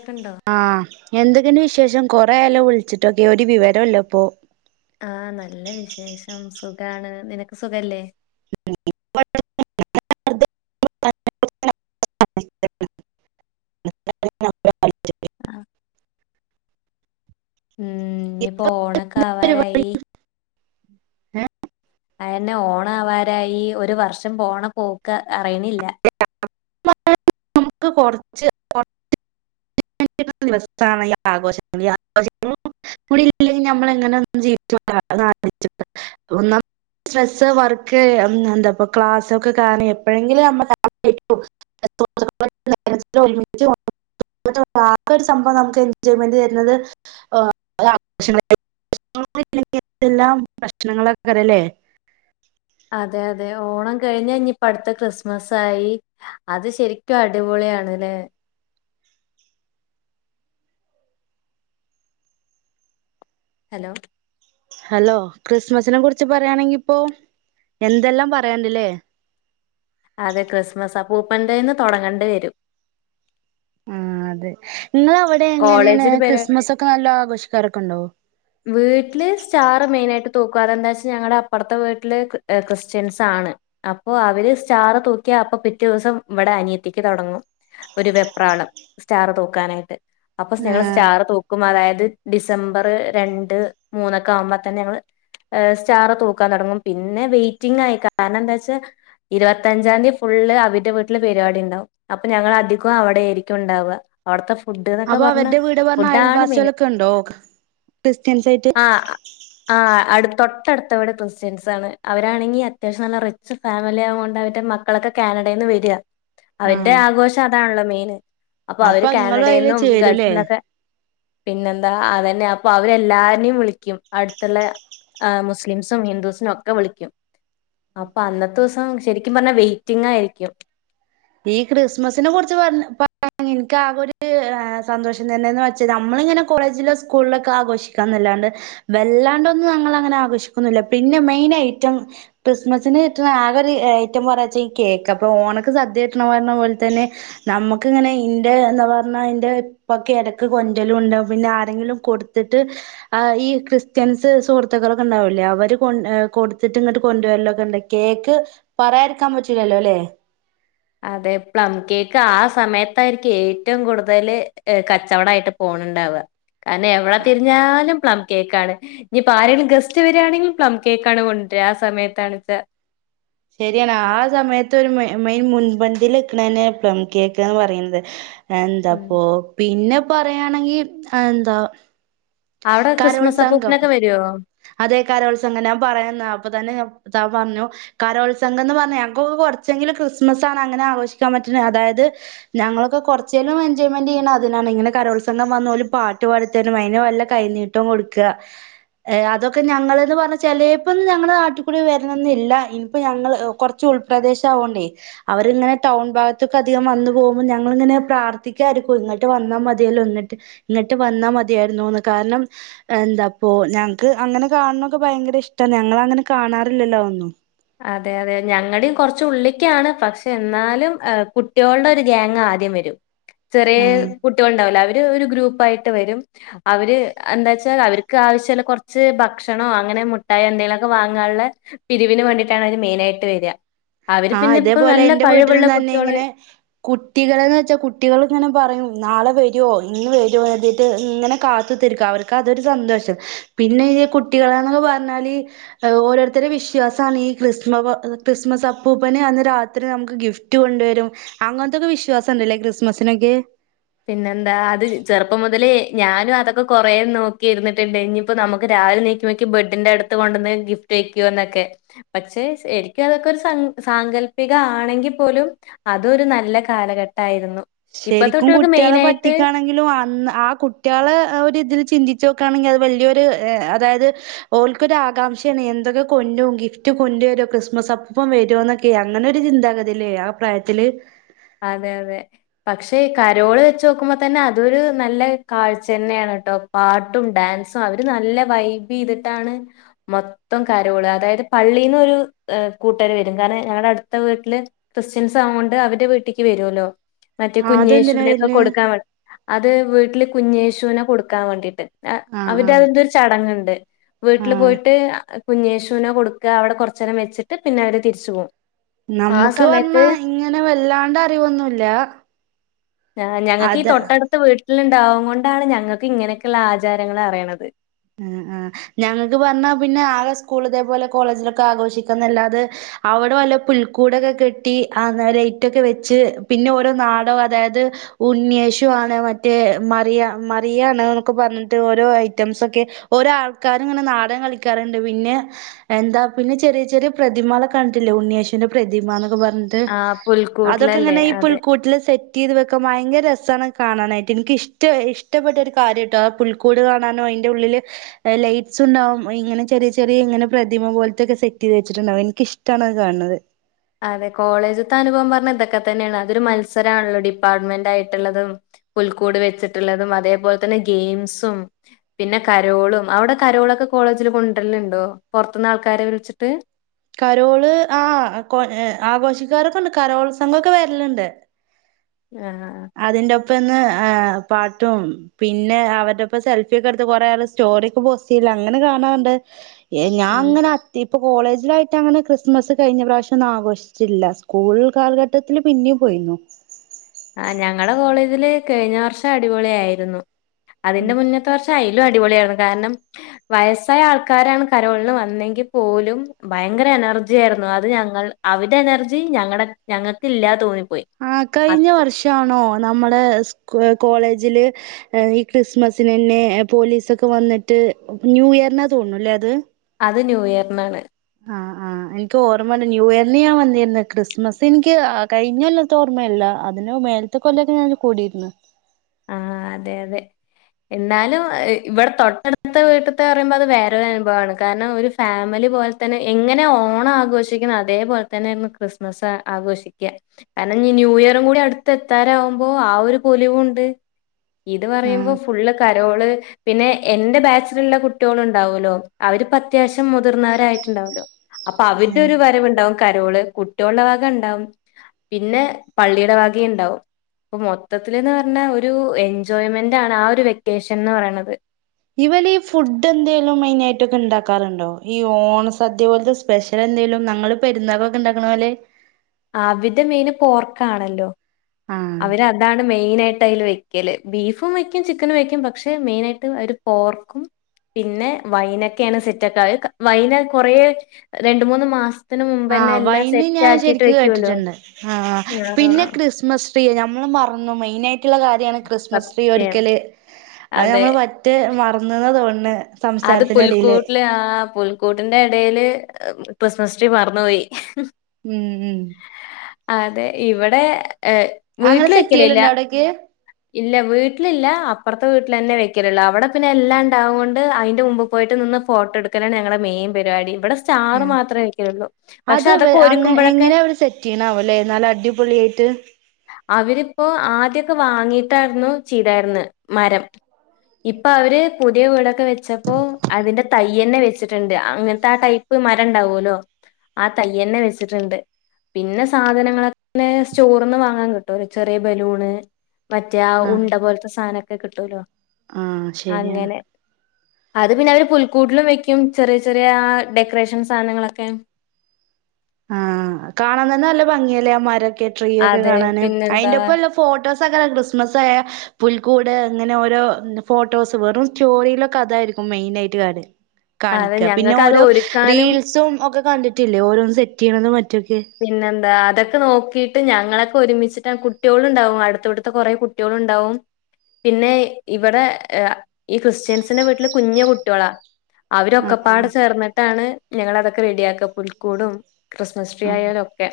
ക്ക്ണ്ടോ ആഹ് എന്തെക്കെയുണ്ട് വിശേഷം കൊറെയാല്ലോ വിളിച്ചിട്ടൊക്കെ ഒരു വിവരൊല്ലപ്പോ ആഹ് നല്ല വിശേഷം സുഖാണ് നിനക്ക് സുഖല്ലേ [inaudible] ആഹ് ഉം ഇനി പോ ഓണക്കെ പരിപാടി ആവാരായി അയന്നെ ഓണആവാരായി ഒരു വർഷം പോണ പോക്ക് അറിയണില്ല മുത്ത് കൊറച്ച് കൊറ ച്ച് [inaudible] ദിവസണ് ഈ ആഘോഷങ്ങ ആഘോഷങ്ങള് കൂടില്ലെങ്കിൽ നമ്മള് എങ്ങനെ ഒന്നു ജീവിച്ചോട്ട് നാളെ വെച്ചിട്ട് ഒന്നാം സ്ട്രെസ്സ് വർക്ക് എമ് എന്താപ്പ ക്ലാസ്സ് ഒക്കെ കാണ എപ്പോഴെങ്കിലും നമു [inaudible] ബുക്ക്സ് എത്തു വർത്താനം [inaudible] ഒരുമിച്ച് [inaudible] ആകെ ഒരു സംഭവം നമുക്ക് എൻജോയ്മെന്റ് തരുന്നത് ആഹ് ആഘോഷങ്ങളെ പ്രശ്ന [inaudible] ല്ലാം പ്രശ്നങ്ങളൊക്കെരല്ലേ അതെ അതെ ഓണം കഴിഞ്ഞനിയിപ്പ അടുത്ത ക്രിസ്മസായി അത് ശരിക്കും അടിപൊളിയാണ്ല്ലെ ഹലോ ഹലോ ക്രിസ്മസിനെ കുറിച്ച് പറയായാണെങ്കി ഇപ്പോ എന്തെല്ലാം പറയണ്ടില്ലേ അതെ ക്രിസ്മസ് അപ്പുപ്പന്റെന്ന് തുടങ്ങേണ്ടി വരും ആഹ് അതെ ങ്ങളവിടെ എങ്ങനെയാണ് കോളേജില് പരിപാടി ക്രിസ്മസ് ഒക്കെ നല്ലോ ആഘോഷിക്കാരൊക്കെണ്ടോ വീട്ടില് സ്റ്റാറ് മെയിനായിട്ട് തുക്കും അതെന്താച്ചാ ഞങ്ങളെ അപ്പറത്തെ വീട്ടില് ഹ് ക്രിസ്ത്യൻസ്സ്സാണ് അപ്പൊ അവര് സ്റ്റാറ് തൂക്കിയാ അപ്പൊ പിറ്റേ ദിവസം ഇവിടെ അനിയത്തിക്ക് തൊടങ്ങും ഒരു വെപ്രാളം സ്റ്റാർ തുക്കാനായിട്ട് അപ്പൊ ആ ഞങ്ങള് സ്റ്റാർ തുക്കും അതായത് ഡിസംബറ് രണ്ട് മൂന്നൊക്കെ ആവുമ്പോ തന്നെ ഞങ്ങള് ആഹ് സ്റ്റാറ് തൂക്കാൻ തുടങ്ങും പിന്നെ വെയിറ്റിംഗ് ആയി കാരണം എന്താ വെച്ചാ ഇരുപത്തഞ്ചാം തീയതി ഫുള് അവരുടെ വീട്ടില് പരിപാടി ഉണ്ടാവും അപ്പൊ ഞങ്ങള് അധികം അവിടെ ആയിരിക്കും ഉണ്ടാവുക അവിടത്തെ ഫുഡ് എന്നൊക്കെ അപ്പൊ പറഞ്ഞ അവരുടെ വീട് പറഞ്ഞ ഫുഡാണ് മേയ്ൻ അയൽവാസികളൊക്കെ ഉണ്ടോ ക്രിസ്ത്യൻസ് ആയിട്ട് ആഹ് ആഹ് അടു തൊട്ടടുത്തവിടെ ക്രിസ്ത്യൻസ് ആണ് അവരാണെങ്കിൽ അത്യാവശ്യം നല്ല റി ച്ച് ഫാമിലി ആയ കൊണ്ടാവരുടെ മക്കളൊക്കെ കാനഡയിൽ നിന്ന് വര്യ അവരുടെ ആഹ് ആഘോഷം അതാണല്ലോ മെയിൻ അപ്പൊ അവര് നിങ്ങളും കാനഡയിൽ അതില് നിന്നും ചേരൂലേ ഗൾഫിന്നൊക്കെ പിന്നെന്താ അതന്നെ അപ്പൊ അവരെല്ലാരനേ വിളിക്കും അടുത്തുള്ള ആഹ് മുസ്ലിംസും ഹിന്ദുസിനും ഒക്കെ വിളിക്കും അപ്പൊ അന്നത്തെ ദിവസം ശരിക്കും പറഞ്ഞാ വെയിറ്റിംഗ് ആയിരിക്കും ഈ ക്രിസ്മസിനെ കുറിച്ച് പറഞ്ഞ പ എനിക്ക് ആകൊരു സന്തോഷം തന്നെയന്ന് വെച്ചാ നമ്മളിങ്ങനെ കോളേജിലോ സ്കൂളിലൊക്കെ ആഘോഷിക്കാന്നല്ലാണ്ട് വല്ലാണ്ടൊന്നും ഞങ്ങൾ അങ്ങനെ ആഘോഷിക്കുന്നില്ല പിന്നെ മെയിൻ ഐറ്റം ക്രിസ്മസിന് കിട്ടുന്ന ആക ഒരു ഐറ്റം പറയാ വെച്ച ഈ കേക്ക അപ്പൊ ഓണക്ക് സദ്യ [unintelligible] പോലെ തന്നെ നമുക്ക് ഇങ്ങനെ ഇന്റെ എന്താ പറഞ്ഞാ അന്റെ ഇപ്പൊ കിടക്ക് കൊണ്ടലും ഉണ്ടാകും പിന്നെ ആരെങ്കിലും കൊടുത്തിട്ട് ആഹ് ഈ ക്രിസ്ത്യൻസ് സുഹൃത്തുളൊക്കെണ്ടാവൂല്ലേ അവര് കൊ കൊടുത്തിട്ട് ഇങ്ങട്ട് കൊണ്ടുവല്ലോക്കെ ഉണ്ട കേക്ക് പറയായിരിക്കാൻ പറ്റില്ലല്ലോ അല്ലേ അതെ പ്ലം കേക്ക് ആഹ് സമയത്തായിരിക്കും ഏറ്റവും കൂടുതൽ കച്ചവടായിട്ട് പോണുണ്ടാവ കാരണം എവിടെ തിരിഞ്ഞാലും പ്ലം കേക്കാണ് ഇനിയിപ്പോ ആരെങ്കിലും ഗസ്റ്റ് വരിയാണെങ്കും പ്ലം കേക്ക് ആണ് കൊണ്ടരാ ആഹ് സമയത്താണച്ചാൽ ശരിയാണ് ആഹ് സമയത്ത് ഒരു മെയിൻ മുൻപന്തിൽ എക്കണെ പ്ലം കേക്കന്ന് പറയുന്നത് എന്താപോ പിന്നെ പറയായാണെങ്കിൽ എന്താ അവിടെ ക്രിസ്മസ് അപ്പൂപ്പനൊക്കെ വരുവോ അതേ കരോൾ സംഖം ഞാൻ പറയന്ന അപ്പൊ തന്നെ താ പറഞ്ഞു കരോൾ സംഗം എന്ന് പറഞ്ഞ ഞക്ക് കുറച്ചെങ്കിലും ക്രിസ്മസ്സാണ് അങ്ങനെ ആഘോഷിക്കാൻ പറ്റുന്നത് അതായത് ഞങ്ങളൊക്കെ കുറച്ചേലും എൻജോയ്മെൻ്റ് ചെയ്യണ അതിനാണ് ഇങ്ങനെ കരോത്സംഗം വന്ന് ഓലെ പാട്ട് പാടിത്തരും അതിന് വല്ല കൈനീട്ടം കൊടുക്ക ഏഹ് അതൊക്ക ഞങ്ങൾന്ന് പറഞ്ഞ ചിലപ്പൊ ഞങ്ങളുടെ നാട്ടിൽക്കൂടി വരണൊന്നും ഇല്ല ഇനിപ്പ ഞങ്ങള് കുറ ച്ച് ഉൾപ്രദേശം ആവണ്ടേ അവരിങ്ങനെ ടൗൺ ഭാഗത്തൊക്കെ അധികം വന്നു പോകുമ്പോൾ ഞങ്ങൾങ്ങനെ പ്രാർത്ഥിക്കായിരിക്കും ഇങ്ങോട്ട് വന്നാൽ മതിയല്ലോ എന്നിട്ട് എന്നിട്ട് വന്നാ മതിയായിരുന്നു കാരണം എന്താപ്പൊ ഞങ്ങക്ക് അങ്ങനെ കാണണൊക്കെ ഭയങ്കര ഇഷ്ടമാണ് ഞങ്ങ അങ്ങനെ കാണാറില്ലല്ലോ ഒന്നും അതെ അതെ ഞങ്ങളുടെയും കുറച് ഉള്ളിക്കാണ് പക്ഷെ എന്നാലും കുട്ടികളുടെ ഒരു ഗ്യാങ് ആദ്യം വരും ചെറിയ ആഹ് കുട്ടികളുണ്ടാവോലേ അവര് ഒരു ഗ്രൂപ്പായിട്ട് വരും അവര് എന്താ വച്ചാ അവർക്ക് ആവശ്യമുള്ള കുറച്ച് ഭക്ഷണോ അങ്ങനെ മുട്ടായോ എന്തെങ്കിലു ഒക്കെ വാങ്ങാനുള്ള പിരിവിന് വേണ്ടിട്ടാണ് അവര് മെയിൻ ആയിട്ട് വരിക അവര് ആഹ് പിന്നെ ഇപ്പ നല്ല കഴിവുള്ള കുട്ടികള് കുട്ടികളന്ന് വെച്ചാൽ കുട്ടികൾ ഇങ്ങനെ പറയും നാളെ വരുവോ ഇന്ന് വരുവോ കരുതിയിട്ട് ഇങ്ങനെ കാത്തുത്തിരിക്കു അവർക്ക് അതൊരു സന്തോഷം പിന്നെ ഈ കുട്ടികളന്നൊക്കെ പറഞ്ഞാല് ഓരോരുത്തടെ വിശ്വാസമാണ് ഈ ക്രിസ്മ ക്രിസ്മസ് അപ് അപ്പൂപ്പനെ അന്ന് രാത്രി നമുക്ക് ഗിഫ്റ്റ് കൊണ്ടുവരും അങ്ങനത്തൊക്കെ വിശ്വാസണ്ടല്ലേ ക്രിസ്മസിനൊക്കെ പിന്നെന്താ അത് ചെറുപ്പം മുതലേ ഞാനും അതൊക്കെ കൊറേന്ന് നോക്കിയിരിട്ടുണ്ട് ഇനിയിപ്പോ നമുക്ക് രാവിലെ നി [unintelligible] ബെഡിന്റെ അടു കൊണ്ടന്ന് ഗിഫ്റ്റ് വയ്ക്കുന്നൊക്കെ പക്ഷെ ശരിക്കും അതൊക്കെ ഒരു സങ്ക സാങ്കല്പിക ആണെങ്കിൽ പോലും അതൊരു നല്ല കാലഘട്ടമായിരുന്നു ഇപ്പത്തെക്കുട്ടികൾക്ക് മെയിനായിട്ട് ആണെങ്കിലും അന്ന് ആഹ് കുട്ടികളെ ഒരു ഇതിൽ ചിന്തിച്ചു നോക്കയാണെങ്കിൽ അത് വലിയൊരു അതായത് ഓൾക്കൊരു ആകാംക്ഷയാണ് എന്തൊക്കെ കൊണ്ടും ഗിഫ്റ്റ് കൊണ്ട വരു ക്രിസ്മസ് അപ്പൂപ്പൻ വരുമോക്കെ അങ്ങനെ ഒരു ചിന്താഗതിയല്ലേ ആഹ് പ്രായത്തില് അതെ അതെ പക്ഷേ ഈ കരോള് വെച്ച് നോക്കുമ്പോൾ തന്നെ അതൊരു നല്ല കാഴ്ച തന്നെയാണ് കേട്ടോ പാട്ടും ഡാൻസും അവര് നല്ല വൈബ് ചെയ്തിട്ടാണ് മൊത്തം കരോൾ അതായത് പള്ളീന്ന് ഒരു കൂട്ടർ വരും കാരണം ഞങ്ങളുടെ അടുത്ത വീട്ടില് ക്രിസ്ത്യൻസ് ആവ കൊണ്ട് അവരുടെ വീട്ടിക്ക് വരുഓല്ലോ മറ്റേ ആഹ് അതെന്തിനാ കുഞ്ഞേശുവിനൊക്കെ വര്ണ് കൊടുക്കാൻ അത് വീട്ടില് കുഞ്ഞേശുവിനെ കൊടുക്കാൻ വേണ്ടിട്ട് ആഹ് അവടെ ആഹ് അതിന്റെ ഒരു ചടങ്ങുണ്ട് വീട്ടില് ആഹ് പോയിട്ട് കുഞ്ഞേശുവിനെ കൊടുക്ക അവിടെ കുറച്ച നേരം വെച്ചിട്ട് പിന്നെ അവര് തിരിച്ചു പോകും ആ നമ്മുക്ക് സമയത്ത് പറഞ്ഞാ ഇങ്ങനെ വല്ലാണ്ട് അറിവൊന്നുമല്ല ആ് ഞങ്ങൾക്ക് ഈ തൊട്ടടുത്ത് വീട്ടില ഉണ്ടാവും കൊണ്ടാണ് ഞങ്ങൾക്ക് ഇങ്ങനെയൊക്കെയുള്ളള്ള ആചാരങ്ങള് അറിയണത് ആഹ ആഹ ഞങ്ങൾക്ക് പറഞ്ഞാ പിന്നെ ആകെ സ്കൂൾ ഇതേപോലെ കോളേജിലൊക്കെ ആഘോഷിക്കുന്നല്ലാതെ അവിടെ വല്ല പുൽക്കൂടൊക്കെ കെട്ടി ലൈറ്റൊക്കെ വെച്ച് പിന്നെ ഓരോ നാടോ അതായത് ഉണ്ണിയേശു ആണ് മറ്റേ മറിയ മറിയാണ് എന്നൊക്കെ പറഞ്ഞിട്ട് ഓരോ ഐറ്റംസ് ഒക് - ഓരോ ആൾക്കാരും ഇങ്ങനെ നാടകം കളിക്കാറുണ്ട് പിന്നെ എന്താ പിന്നെ ചെറിയ ചെറിയ പ്രതിമകളെ കണ്ടിട്ടില്ല ഉണ്ണിയേശന്റെ പ്രതിമന്നൊക്കെ പറഞ്ഞിട്ട് ആഹ് അതൊക്കെ പുൽക്കൂട്ടിലല്ലേ എങ്ങനെ ഈ അതെ. പുൽക്കൂട്ടില് സെറ്റ് ത് വെക്കാൻ ഭയങ്കര രസമാണ് കാണാനായിട്ട് എനിക്കഷ്ട ഇഷ്ടപ്പെട്ട ഒരു കാര്യട്ട അ പുൽക്കൂട് കാണാന ന്റെ ഉള്ളിൽ ലൈറ്റ്സ് ഉണ്ടാവും ഇങ്ങനെറ ചെിയ ഇങ്ങനെ പ്രതിമ പോലത്തെൊക്കെ സെറ്റ് ചെയ്ത് വെച്ചിട്ടുണ്ടാവും എനിക്കിഷ്ടണ അത് കാണത് അതെ കോളേജത്തെ അനുഭവം പറഞ്ഞത് ഇതൊക്കെ തന്നെയാണ് അതൊരു മത്സരമാണല്ലോ ഡിപ്പാർട്ട്മെന്റ് ആയിട്ടുള്ളതും പുൽക്കൂട് വെച്ചിട്ടുള്ളതും അതേപോലെ തന്നെ ഗെയിംസും പിന്നെ കരോളും അവിടെ കരോളൊക്കെ കോളേജിൽ കൊണ്ടര്ല്ലുണ്ടോ പുറത്തുനിന്ന് ആൾക്കാരെ വിളിച്ചിട്ട് കരോള് ആഹ ആഘോഷിക്കാരൊക്കെ ഉണ്ട് കരോൾ സംഘമൊക്കെ വരലുണ്ട് ആഹാ ആഹാ അതിന്റെ ഒപ്പന്ന് പാട്ടും പിന്നെ അവരുടോപ്പ സെൽഫി ഒക്കെ എടുത്ത് കൊറെേ ആൾ സ്റ്റോറിൊക്കെ പോസ്ല്ല അങ്ങനെ കാണാറുണ്ട് ഏഹ ഞാ ഉം അങ്ങനെ അത്തി ഇപ്പൊ കോളജിലായി മറ്റേ അങ്ങനെ ക്രിസ്മസ് കഴിഞ്ഞ പ്രാവശ്യം ഒന്നും ആഘോഷിച്ചില്ല സ്കൂൾ കാലഘട്ടത്തില്ൽ പിന്നെയും പോയിരുന്നു ആഹ ഞങ്ങളടെ കോളേജില് കഴിഞ്ഞ വർഷം അടിപൊളി ആയിരുന്നു അതിന്റെ മുന്ന അ വർഷ അയലും അടിപൊളിയാണ് കാരണം വയസ്സായ ആൾക്കാരാണ് കരോളിന് വന്നെങ്കിൽ പോലും ഭയങ്കര എനർജി ആയിരുന്നു അത് ഞങ്ങൾ അവരടെ എനർജി ഞങ്ങളടെ ഞങ്ങൾക്ക് ഇല്ലാതെ തോന്നിപ്പോയി ആഹ അ- കഴിഞ്ഞ വർഷമാണോ നമ്മടെ സ് കോളേജില് ഈ ക്രിസ്മസിിന തന്നെ പോലീസൊക്കെ വന്നിട്ട് ന്യൂ ഇയറിനാ തോന്നല്ലേ അത് അത് ന്യൂ ഇയറിനാണ് ആഹ് ആഹ് എനിക്ക് ഓർമ്മയല്ല ന്യൂ ഇയറിന് ഞൻ വന്നിരന്ന് ക്രിസ്മസ് എനിക്ക് കഴിഞ്ഞല്ലാത്ത ഓർമയല്ല അതിനന് മേൽ ഇത്തെ കൊല്ലൊക്ക ഞാനൻ കൂടിയിരുന്നു ആഹ് അതെ അതെ എന്നാലും ഇവിടെ തൊട്ടടുത്ത വീട്ടത്തെ പറയുമ്പോ അത് വേറൊരു അനുഭവമാണ് കാരണം ഒരു ഫാമിലി പോലെ തന്നെ എങ്ങനെ ഓണം ആഘോഷിക്കുന്ന അതേപോലെ തന്നെരുന്നു ക്രിസ്മസ് ആഘോഷിക്കുക കാരണം ന്യൂ ഇയറും കൂടി അടുത്ത് എത്താരാവുമ്പോ ആഹ ഒരു പൊലിവുണ്ട് ഇത് പറയുമ്പോ ആഹ് ഫുള്ള് കരോള് പിന്നെ എന്റെ ബാച്ചിലറ ഉള്ള കുട്ടികള ഉണ്ടാവല്ലോ അവര്പ്പോ അത്യാവശ്യം മുതിർന്നവരായിയിട്ടുണ്ടാവല്ലോ അപ്പൊ അവരുടെ ഒരു വരവണ്ടാവും കരോള് കുടട്ടിയോള്ള ഭാഗ ഉണ്ടാവും പിന്നെ പള്ളിയുടെ വകയും ഉണ്ടാവും അപ്പൊ മൊത്തത്തില്ന്ന് പറഞ്ഞാ ഒരു ഒരു എൻജോയ്മെന്റ് ആണ് ആഹ ഒരു വെക്കേഷൻ എന്ന് പറയണത് ഇവല ഈ ഫുഡ് എന്തെലും മെയിൻ ആയിട്ടൊക്കെ ഉണ്ടാക്കാറുണ്ടോ ഈ ഓണ സദ്യ പോലത്തെ സ്പെഷ്യ എന്തേലും ങ്ങള് പെരുന്നാവളൊക്കെ ഉണ്ടാക്കണപോലെ ആഹാ അവിടെ മെയിന് പോർക്കാണല്ലോ ആഹ് അവര് അത് അതാണ് മെയിന ആയിട്ട് അതില് വെക്കല് ബീഫും വെക്കും ചിക്കനും വെക്കും പക്ഷെ മെയിന ആയിട്ട് അവര് പോർക്കും പിന്നെ വൈനൊക്കെയാണ് സെറ്റക്ക ആക്ക വൈന കുറേ രണ്ട മൂന്ന് മാസം ത്തിന് മുമ്പ്ന്നെ ആഹ് എല്ലാം സെറ്റ് ആക്കിട്ട് വെക്കുല്ലോ ആ പിന്നെ ക്രിസ്മസ് ട്രീ നമ്മള് പറഞ്ഞു മെയിൻ ആയിട്ടുള്ള കാര്യ അത് ഞങ്ങള് ക്രിസ്മസ് ട്രീ സത്യം ഒരിക്കല് അത് അതെ നമ്മള് മറ്റ് മറന്നത് തോന്നത് അത് പുൽക്കൂട്ടിലെ ആ പുൽ കൂട്ടിന്റെ ഇടയില് ക്രിസ്മസ് ട്രീ മറന്നുപോയി ഉം ഉം അതെ ഇവിടെ എ അങ്ങനെ വീട്ടില് സെറ്റ് വെക്കലില്ല ചെയ്യലുണ്ടോ അവിടേക്ക് ഇല്ല വീട്ടില് ഇല്ല അപ്പർത്തെ വീട്ടിലന്നെ വെക്കലൊള്ളൂ അവടെ പിന്നെ എല്ലാം ഇണ്ടാവോ ണ്ട് അയിന്റെ മുമ്പ് പോയിട്ട് നിന്ന് ഫോട്ടടുക്കാലാണ് ഞങ്ങളെ മെയിൻ പരുപാടി ഇവിടെ സ് ചാറ് ആഹ് മാത്രേ വെയ്ക്കലൊള്ളൂ പക്ഷെ അത് അതൊക്കെ അങ്ങ ഒരുക്കുമ്പോഴൊക്കെ- എങ്ങനെയാ അവര് സെറ്റ് ചെയ്യണാവല്ലേ നല്ല അടിപൊളിയായിട്ട് അവരിപ്പോ ആദ്യൊക്കെ വാങ്ങിട്ടായിരുന്നു ചെയ്താരിന്ന് മരം ഇപ്പ അവര് പുതിയ വീടോ - ട് വെച്ചപ്പോ അതിന്റെ തയ്യ് തന്നെ വെച്ചിട്ടുണ്ട് അങ്ങനത്തെ ആ ടൈപ്പ് മരം ഇണ്ടാവൊല്ലോ ആ തയ്യ് തന്നെ വെച്ചിട്ടുണ്ട് പിന്നെ സാധനങ്ങളൊക്കെ സ്റ്റോറിന്ന് വാങ്ങാൻ കിട്ടുല്ലോ ചെറിയ ബലൂണ്- മറ്റേ ആ ആഹ് ഉണ്ട പോലത്തെ സാധ നോക്കെ കിട്ടുലോ ആഹ് ശരിയാണ് അത് പിന്നെ അവര് പുൽക്കൂട്ടിലും വെക്കും ചെറിയ ചെറിയ ഡെക്കറേഷൻ സാനങ്ങളൊക്കെ ആഹ് കാണാൻ നല്ല ഭംഗിയല്ലേ ആ മരൊക്കെ ട്രീ ഒക്കെ അതെ. കാണാന് പിന്നെന്താ അയിന്റെ ഒപ്പമുള്ള - ഫോട്ടോസ് ഒക്കെ ക്രിസ്മസ് ആയാ പുൽക്കൂട് ഇങ്ങനെ ഓരോ ഫോട്ടോസ് വെറും സ്റ്റോറീലെ അതായിരിക്കും മെയിനായിട്ട് കാണല് അതെ കാണിക്ക പിന്നെ ഞങ്ങക്കത് ഓരോ ഒരുക്കാനും റീൽസും ഒക്കെ കണ്ടിട്ടില്ലേ ഓരോന്ന് സെറ്റ് ചെയ്യണത് മറ്റുവൊക്കെ പിന്നെന്താ അതക്കെ നോക്കിട്ട് ഞങ്ങളൊക്കെ ഒരുമിച്ചിട്ടാ കുട്ടിയോള് ഇണ്ടാവും അടുത്തടുത്ത കൊറേ കു കുട്ടിയോളുണ്ടാവും പിന്നെ ഇവിടെ ഈ ക്രിസ്ത്യൻസിന്റെ വീട്ടില് കുഞ്ഞ് കുട്ടിയോളാ ആഹ് അവരൊക്കെപ്പാടെ ചേർന്നിട്ടാണ് ഞങ്ങളതൊക്കെ റെഡിയാക്ക പുൽക്കൂടും ക്രിസ്മസ് ആഹ് ട്രീയാലൊക്കെ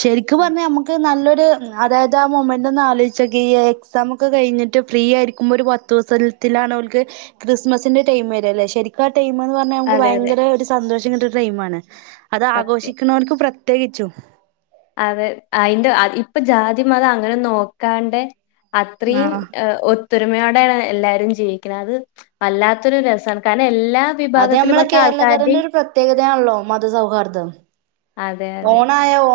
ശരിക്ക് പറഞ്ഞാ നമ്മക്ക് നല്ലൊരു അതായത് ആ മൊമെന്റ് ഒന്ന് ആലോചിച്ചു നോക്കിയേ എക്സാമൊക്കെ കഴിഞ്ഞിട്ട് ഫ്രീ ആയിരിക്കുമ്പോ ഒരു പത്തു ദിവസത്തിലാണ് ഓൽക്ക്- ക്രിസ്മസിന്റെ ടൈം വരാല്ലേ ശരിക്കാ ടൈമംയെന്ന് പ ന്നാവുമ്പോ അതെ അതെ ഭയങ്കര ഒരു സന്തോഷം കിട്ട്ണ ടൈമാണ് അത് സത്യം. ആഘോഷിക്ക്‌ണോൽക്ക്‌ പ്രത്യേകിച്ചും അതെ അയിന്റെ അത് ഇപ്പ ജാതി മതം അങ്ങനെ നോക്കാണ്ടെ- അത്രയും ആഹ് ഒ - ത്തൊരുമയോടെയാണ് എല്ലാരും ജീവിക്കണെ അത് വല്ലാത്തൊരു രസാണ് കാരണം എല്ലാ- അത് ഞമ്മളെ വിഭാഗത്തിൽപ്പെട്ട കേരളക്കരന്റെ ആൾക്കാരുടെയും ഒരു പ്രത്യേകതയാണല്ലോ മത സൗഹാർദം അതെ അതെ ഏ ഓ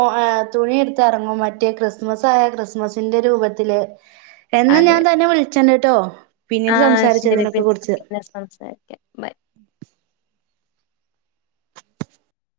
തുണി ഉടുത്തുയിറങ്ങും മറ്റേ ക്രിസ്മസ് ആയ ക്രിസ്മസിന്റെ രൂപത്തില് എന്നാ അതെ. ഞാൻ തന്നെ വിളിച്ചണ്ട്ട്ടോ ആഹ് ശരി പിന്നെ പിന്നെ സംസാരിക്കാ ബൈ.